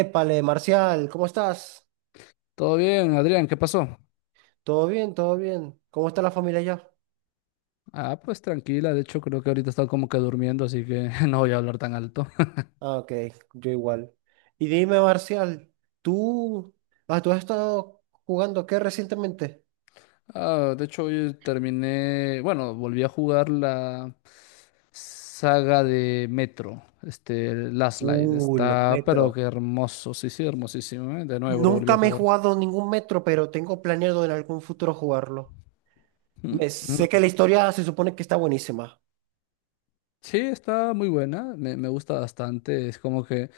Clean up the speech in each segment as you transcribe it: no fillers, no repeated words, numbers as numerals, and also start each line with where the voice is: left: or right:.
right: Épale, Marcial, ¿cómo estás?
left: Todo bien, Adrián, ¿qué pasó?
right: ¿Todo bien? ¿Todo bien? ¿Cómo está la familia ya?
left: Pues tranquila, de hecho creo que ahorita está como que durmiendo, así que no voy a hablar tan alto.
right: Ah, ok, yo igual. Y dime, Marcial, ¿tú, tú has estado jugando qué recientemente?
left: De hecho hoy terminé, bueno, volví a jugar la saga de Metro, el Last Light,
right: Los
left: está, pero
right: metros.
left: qué hermoso, sí, sí, hermosísimo, ¿eh? De nuevo lo volví
right: Nunca
left: a
right: me he
left: jugar.
right: jugado ningún metro, pero tengo planeado en algún futuro jugarlo.
left: Mm,
right: Sé que
left: mm.
right: la historia se supone que está buenísima.
left: Sí, está muy buena, me gusta bastante, es como que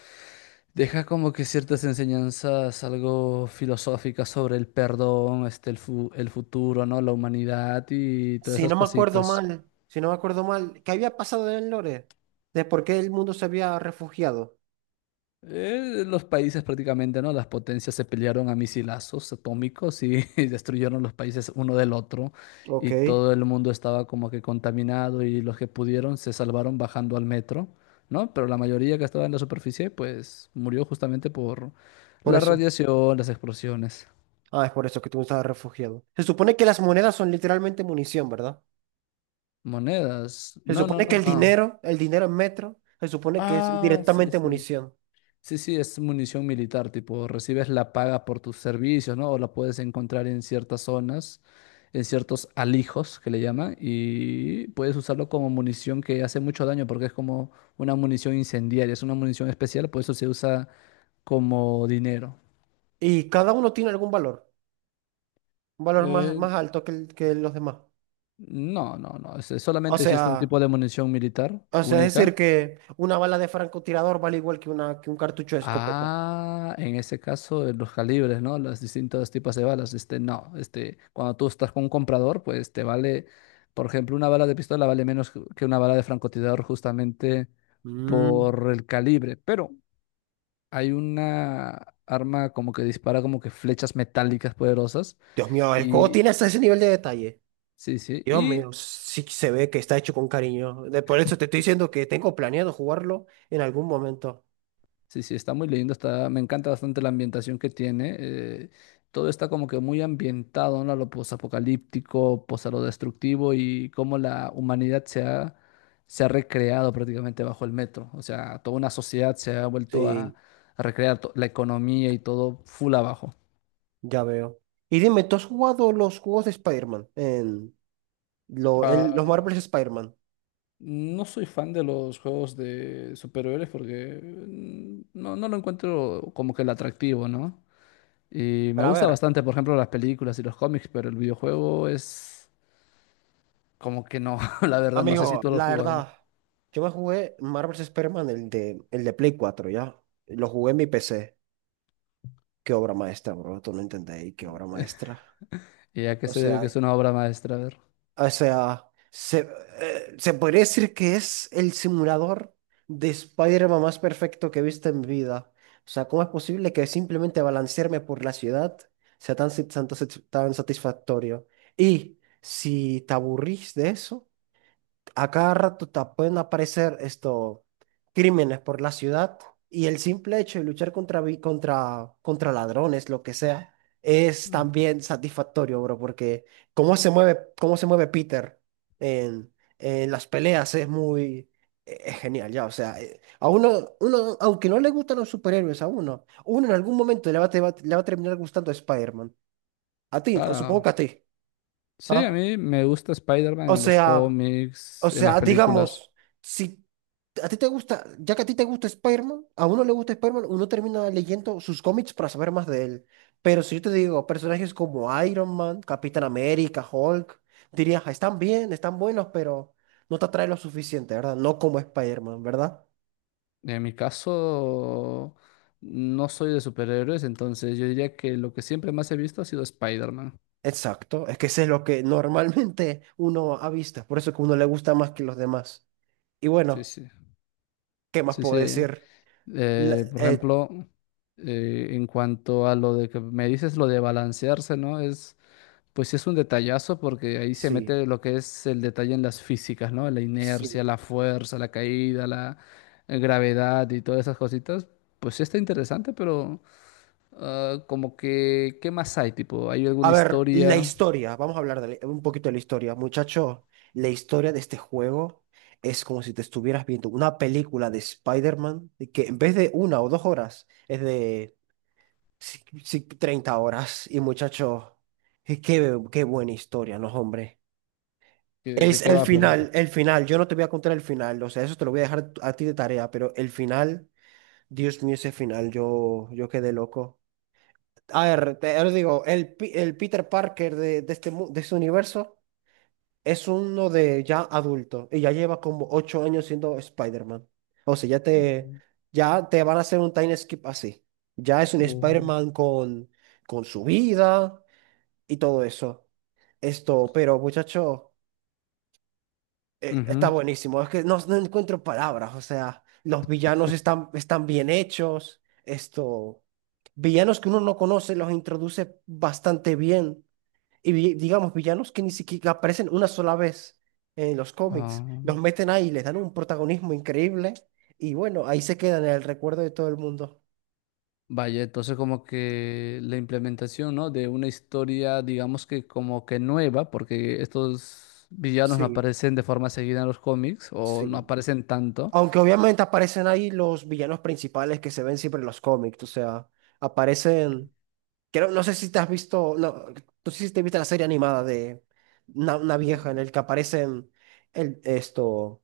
left: deja como que ciertas enseñanzas algo filosóficas sobre el perdón, el el futuro, ¿no? La humanidad y todas
right: Si
left: esas
right: no me acuerdo
left: cositas.
right: mal, si no me acuerdo mal, ¿qué había pasado en el lore? ¿De por qué el mundo se había refugiado?
left: Los países prácticamente, ¿no? Las potencias se pelearon a misilazos atómicos y, y destruyeron los países uno del otro,
right: Ok,
left: y todo el mundo estaba como que contaminado, y los que pudieron se salvaron bajando al metro, ¿no? Pero la mayoría que estaba en la superficie pues murió justamente por
right: por
left: la
right: eso.
left: radiación, las explosiones.
right: Ah, es por eso que tú estabas refugiado. Se supone que las monedas son literalmente munición, ¿verdad?
left: Monedas.
right: Se
left: No, no,
right: supone que
left: no, no.
right: el dinero en metro, se supone que es
left: Ah, sí,
right: directamente
left: sí.
right: munición.
left: Sí, sí, es munición militar, tipo, recibes la paga por tus servicios, ¿no? O la puedes encontrar en ciertas zonas, en ciertos alijos que le llaman, y puedes usarlo como munición que hace mucho daño porque es como una munición incendiaria, es una munición especial, por eso se usa como dinero.
right: Y cada uno tiene algún valor, un valor más,
left: Eh,
right: más alto que los demás.
left: no, no, no,
right: O
left: solamente existe un
right: sea,
left: tipo de munición militar
right: o sea, es decir
left: única.
right: que una bala de francotirador vale igual que un cartucho de escopeta.
left: Ah, en ese caso, de los calibres, ¿no? Los distintos tipos de balas. No, cuando tú estás con un comprador, pues te vale, por ejemplo, una bala de pistola vale menos que una bala de francotirador justamente
right: Mm,
left: por el calibre. Pero hay una arma como que dispara como que flechas metálicas poderosas.
right: Dios mío, el juego
left: Y
right: tiene hasta ese nivel de detalle.
left: sí, sí.
right: Dios mío, sí que se ve que está hecho con cariño. Por eso te estoy diciendo que tengo planeado jugarlo en algún momento.
left: Sí, sí, está muy lindo, está, me encanta bastante la ambientación que tiene. Todo está como que muy ambientado, ¿no? A lo posapocalíptico, pues a lo destructivo, y cómo la humanidad se ha recreado prácticamente bajo el metro. O sea, toda una sociedad se ha vuelto
right: Sí.
left: a recrear la economía y todo full abajo.
right: Ya veo. Y dime, ¿tú has jugado los juegos de Spider-Man? En los
left: Ah,
right: Marvel's Spider-Man.
left: no soy fan de los juegos de superhéroes porque no, no lo encuentro como que el atractivo, ¿no? Y me
right: Pero
left: gusta
right: ver,
left: bastante, por ejemplo, las películas y los cómics, pero el videojuego es como que no, la verdad, no sé si
right: Amigo,
left: tú lo has
right: la
left: jugado.
right: verdad, yo me jugué Marvel's Spider-Man, el de Play cuatro, ¿ya? Lo jugué en mi PC. Qué obra maestra, bro. Tú no entendéis, qué obra maestra.
left: ¿Y a qué
right: O
left: se debe que
right: sea,
left: es una obra maestra? A ver.
right: O sea, se, Se podría decir que es el simulador de Spider-Man más perfecto que he visto en mi vida. O sea, ¿cómo es posible que simplemente balancearme por la ciudad sea tan satisfactorio? Y si te aburrís de eso, a cada rato te pueden aparecer esto, crímenes por la ciudad, y el simple hecho de luchar contra ladrones, lo que sea, es
left: Mm,
right: también satisfactorio, bro, porque cómo se mueve Peter en las peleas es muy... Es genial, ya, o sea, a uno, aunque no le gustan los superhéroes, a uno en algún momento le va a terminar gustando Spider-Man. A ti, supongo
left: Claro.
right: que a ti.
left: Sí, a
right: ¿Ah?
left: mí me gusta Spider-Man
right: O
left: en los
right: sea,
left: cómics, en las películas.
right: digamos, si a ti te gusta, ya que a ti te gusta Spider-Man, a uno le gusta Spider-Man, uno termina leyendo sus cómics para saber más de él. Pero si yo te digo personajes como Iron Man, Capitán América, Hulk, dirías, "Ah, están bien, están buenos, pero no te atrae lo suficiente, ¿verdad? No como Spider-Man, ¿verdad?
left: En mi caso, no soy de superhéroes, entonces yo diría que lo que siempre más he visto ha sido Spider-Man.
right: Exacto, es que ese es lo que normalmente uno avista, por eso que uno le gusta más que los demás. Y
left: Sí,
right: bueno,
left: sí.
right: ¿qué más
left: Sí,
right: puedo
left: sí.
right: decir? La-
left: Por
right: eh,
left: ejemplo, en cuanto a lo de que me dices, lo de balancearse, ¿no? Es. Pues sí es un detallazo porque ahí se
right: sí,
left: mete lo que es el detalle en las físicas, ¿no? La inercia,
right: sí.
left: la fuerza, la caída, la gravedad y todas esas cositas. Pues sí está interesante, pero ah, como que, ¿qué más hay? Tipo, ¿hay
right: A
left: alguna
right: ver, la
left: historia?
right: historia, vamos a hablar de un poquito de la historia. Muchacho, la historia de este juego es como si te estuvieras viendo una película de Spider-Man y que en vez de una o dos horas es de 30 horas. Y muchacho, y qué, qué buena historia, ¿no, hombre?
left: ¿Qué- ¿De
right: Es
left: qué
right: el
left: va, pero?
right: final, el final. Yo no te voy a contar el final, o sea, eso te lo voy a dejar a ti de tarea, pero el final, Dios mío, ese final, yo quedé loco. A ver, te, os digo, el Peter Parker de este, de este universo, es uno de ya adulto y ya lleva como 8 años siendo Spider-Man. O sea, ya te,
left: Mm,
right: ya te van a hacer un time skip así. Ya es un
left: o-
right: Spider-Man con su vida y todo eso. Esto, pero muchacho, está
left: ujú.
right: buenísimo. Es que no, no encuentro palabras. O sea, los villanos están bien hechos. Esto, villanos que uno no conoce los introduce bastante bien, y digamos villanos que ni siquiera aparecen una sola vez en los cómics.
left: Ah,
right: Los meten ahí, les dan un protagonismo increíble y bueno, ahí se quedan en el recuerdo de todo el mundo.
left: vaya, entonces como que la implementación, ¿no? De una historia, digamos que como que nueva, porque estos villanos no
right: Sí,
left: aparecen de forma seguida en los cómics o no
right: sí.
left: aparecen tanto.
right: Aunque obviamente aparecen ahí los villanos principales que se ven siempre en los cómics, o sea, aparecen. Creo, no sé si te has visto, no, no sé si te viste la serie animada de una vieja en el que aparecen el, esto,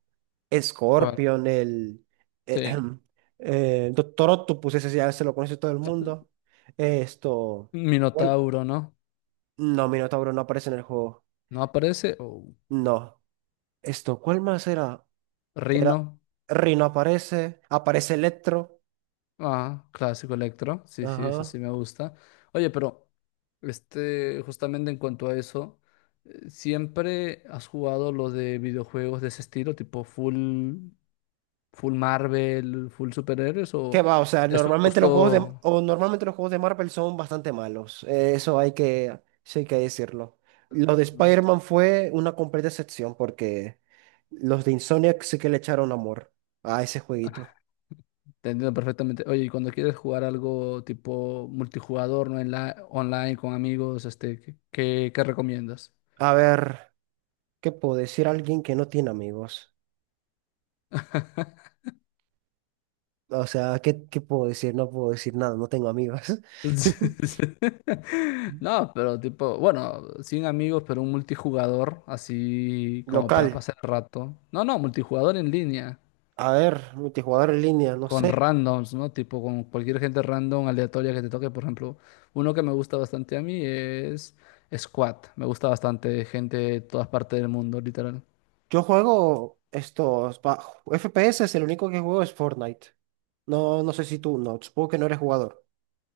left: ¿Cuál?
right: Scorpion, el
left: Sí.
right: ejem, Doctor Octopus, ese ya se lo conoce todo el mundo. Esto, ¿cuál?
left: Minotauro, ¿no?
right: No, Minotauro no aparece en el juego.
left: ¿No aparece? O
right: No. Esto, ¿cuál más era? Era,
left: rino.
right: Rino aparece, aparece Electro.
left: Ah, clásico Electro. Sí, sí, eso
right: Ajá.
left: sí me gusta. Oye, pero justamente en cuanto a eso, ¿siempre has jugado lo de videojuegos de ese estilo, tipo full? ¿Full Marvel, full superhéroes
right: ¿Qué
left: o
right: va? O sea,
left: es un
right: normalmente los juegos de,
left: gusto?
right: o normalmente los juegos de Marvel son bastante malos. Eso hay que, sí hay que decirlo. Lo de
left: Mm.
right: Spider-Man fue una completa excepción porque los de Insomniac sí que le echaron amor a ese jueguito.
left: Ajá, te entiendo perfectamente. Oye, y cuando quieres jugar algo tipo multijugador, ¿no? En la, online con amigos, ¿qué, qué recomiendas?
right: A ver, ¿qué puedo decir a alguien que no tiene amigos? O sea, ¿qué, qué puedo decir? No puedo decir nada, no tengo amigos.
left: No, pero tipo, bueno, sin amigos, pero un multijugador, así como para
right: Local,
left: pasar el rato. No, no, multijugador en línea.
right: a ver, multijugador en línea, no
left: Con
right: sé.
left: randoms, ¿no? Tipo con cualquier gente random, aleatoria que te toque. Por ejemplo, uno que me gusta bastante a mí es Squad. Me gusta bastante, gente de todas partes del mundo, literal.
right: Yo juego estos FPS, es el único que juego, es Fortnite. No, no sé si tú, no, supongo que no eres jugador.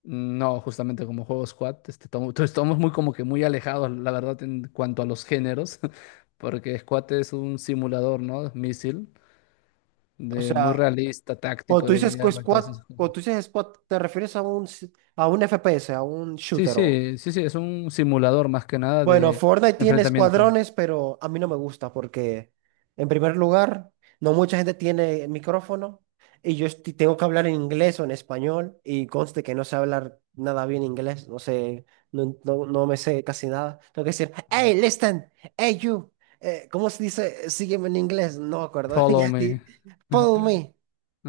left: No, justamente como juego Squad, estamos muy como que muy alejados, la verdad, en cuanto a los géneros, porque Squad es un simulador, ¿no? Misil,
right: O
left: de
right: sea,
left: muy realista,
right: cuando
left: táctico,
right: tú
left: de
right: dices
left: guerra y todas esas cosas.
right: squad, ¿te refieres a a un FPS, a un
left: Sí,
right: shooter o,
left: sí, sí, sí, es un simulador más que nada
right: bueno,
left: de
right: Fortnite tiene
left: enfrentamiento.
right: escuadrones, pero a mí no me gusta porque, en primer lugar, no mucha gente tiene micrófono y yo tengo que hablar en inglés o en español, y conste que no sé hablar nada bien inglés, no sé, no me sé casi nada. Tengo que decir, hey, listen, hey, you, ¿cómo se dice? Sígueme en inglés, no me acuerdo.
left: Follow
right: Ya,
left: me.
right: sí, Follow me,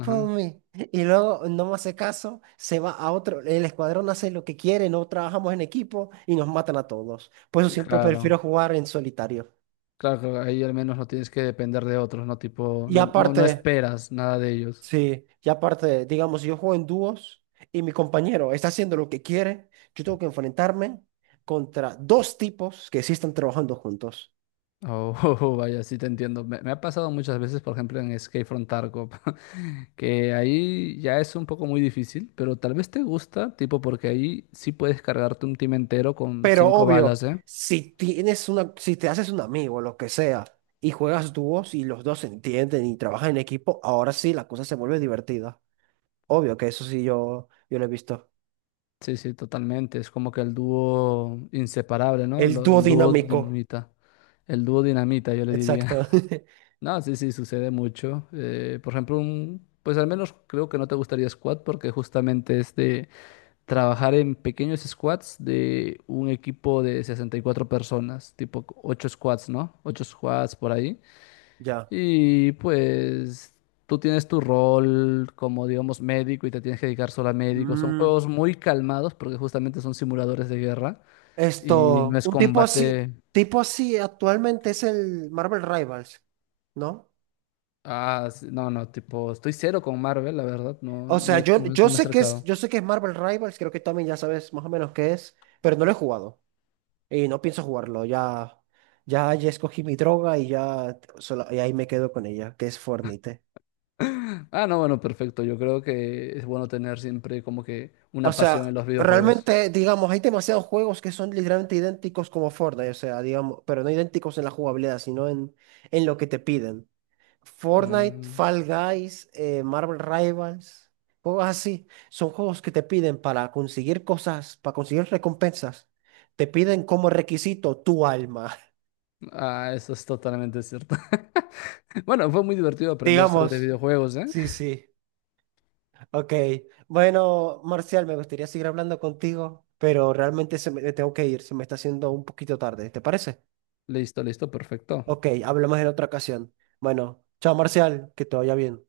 right: follow me. Y luego no me hace caso, se va a otro, el escuadrón hace lo que quiere, no trabajamos en equipo y nos matan a todos. Por eso
left: Y
right: siempre prefiero
left: claro,
right: jugar en solitario.
left: claro, que ahí al menos no tienes que depender de otros, ¿no? Tipo,
right: Y
left: no, no, no
right: aparte,
left: esperas nada de ellos.
right: sí, y aparte, digamos, si yo juego en dúos y mi compañero está haciendo lo que quiere, yo tengo que enfrentarme contra dos tipos que sí están trabajando juntos.
left: Oh, vaya, sí te entiendo. Me ha pasado muchas veces, por ejemplo, en Escape from Tarkov, que ahí ya es un poco muy difícil, pero tal vez te gusta, tipo, porque ahí sí puedes cargarte un team entero con
right: Pero
left: cinco
right: obvio,
left: balas, ¿eh?
right: si te haces un amigo, lo que sea, y juegas dúos y los dos se entienden y trabajan en equipo, ahora sí la cosa se vuelve divertida. Obvio que eso sí yo lo he visto.
left: Sí, sí, totalmente. Es como que el dúo inseparable, ¿no?
right: El dúo
left: El dúo
right: dinámico.
left: dinamita. El dúo dinamita, yo le diría.
right: Exacto.
left: No, sí, sí, sucede mucho. Por ejemplo, un, pues al menos creo que no te gustaría squat porque justamente es de trabajar en pequeños squats de un equipo de 64 personas, tipo 8 squats, ¿no? 8 squats por ahí.
right: Ya.
left: Y pues tú tienes tu rol como, digamos, médico, y te tienes que dedicar solo a médico. Son
right: Mm,
left: juegos muy calmados porque justamente son simuladores de guerra y no
right: esto,
left: es combate.
right: tipo así actualmente es el Marvel Rivals, ¿no?
left: Sí, no, no, tipo, estoy cero con Marvel, la verdad, no,
right: O
left: no,
right: sea,
left: no me he acercado.
right: yo sé que es Marvel Rivals, creo que también ya sabes más o menos qué es, pero no lo he jugado y no pienso jugarlo. Ya, ya escogí mi droga y ya, y ahí me quedo con ella, que es Fornite.
left: Ah, no, bueno, perfecto. Yo creo que es bueno tener siempre como que
right: O
left: una pasión
right: sea,
left: en los videojuegos.
right: realmente, digamos, hay demasiados juegos que son literalmente idénticos como Fortnite, o sea, digamos, pero no idénticos en la jugabilidad, sino en lo que te piden. Fortnite,
left: Mm,
right: Fall Guys, Marvel Rivals, juegos así, son juegos que te piden para conseguir cosas, para conseguir recompensas, te piden como requisito tu alma,
left: ah, eso es totalmente cierto. Bueno, fue muy divertido aprender sobre
right: digamos.
left: videojuegos, ¿eh?
right: Sí, sí, ok. Bueno, Marcial, me gustaría seguir hablando contigo, pero realmente se me, tengo que ir, se me está haciendo un poquito tarde, ¿te parece?
left: Listo, listo, perfecto.
right: Ok, hablamos en otra ocasión. Bueno, chao Marcial, que te vaya bien.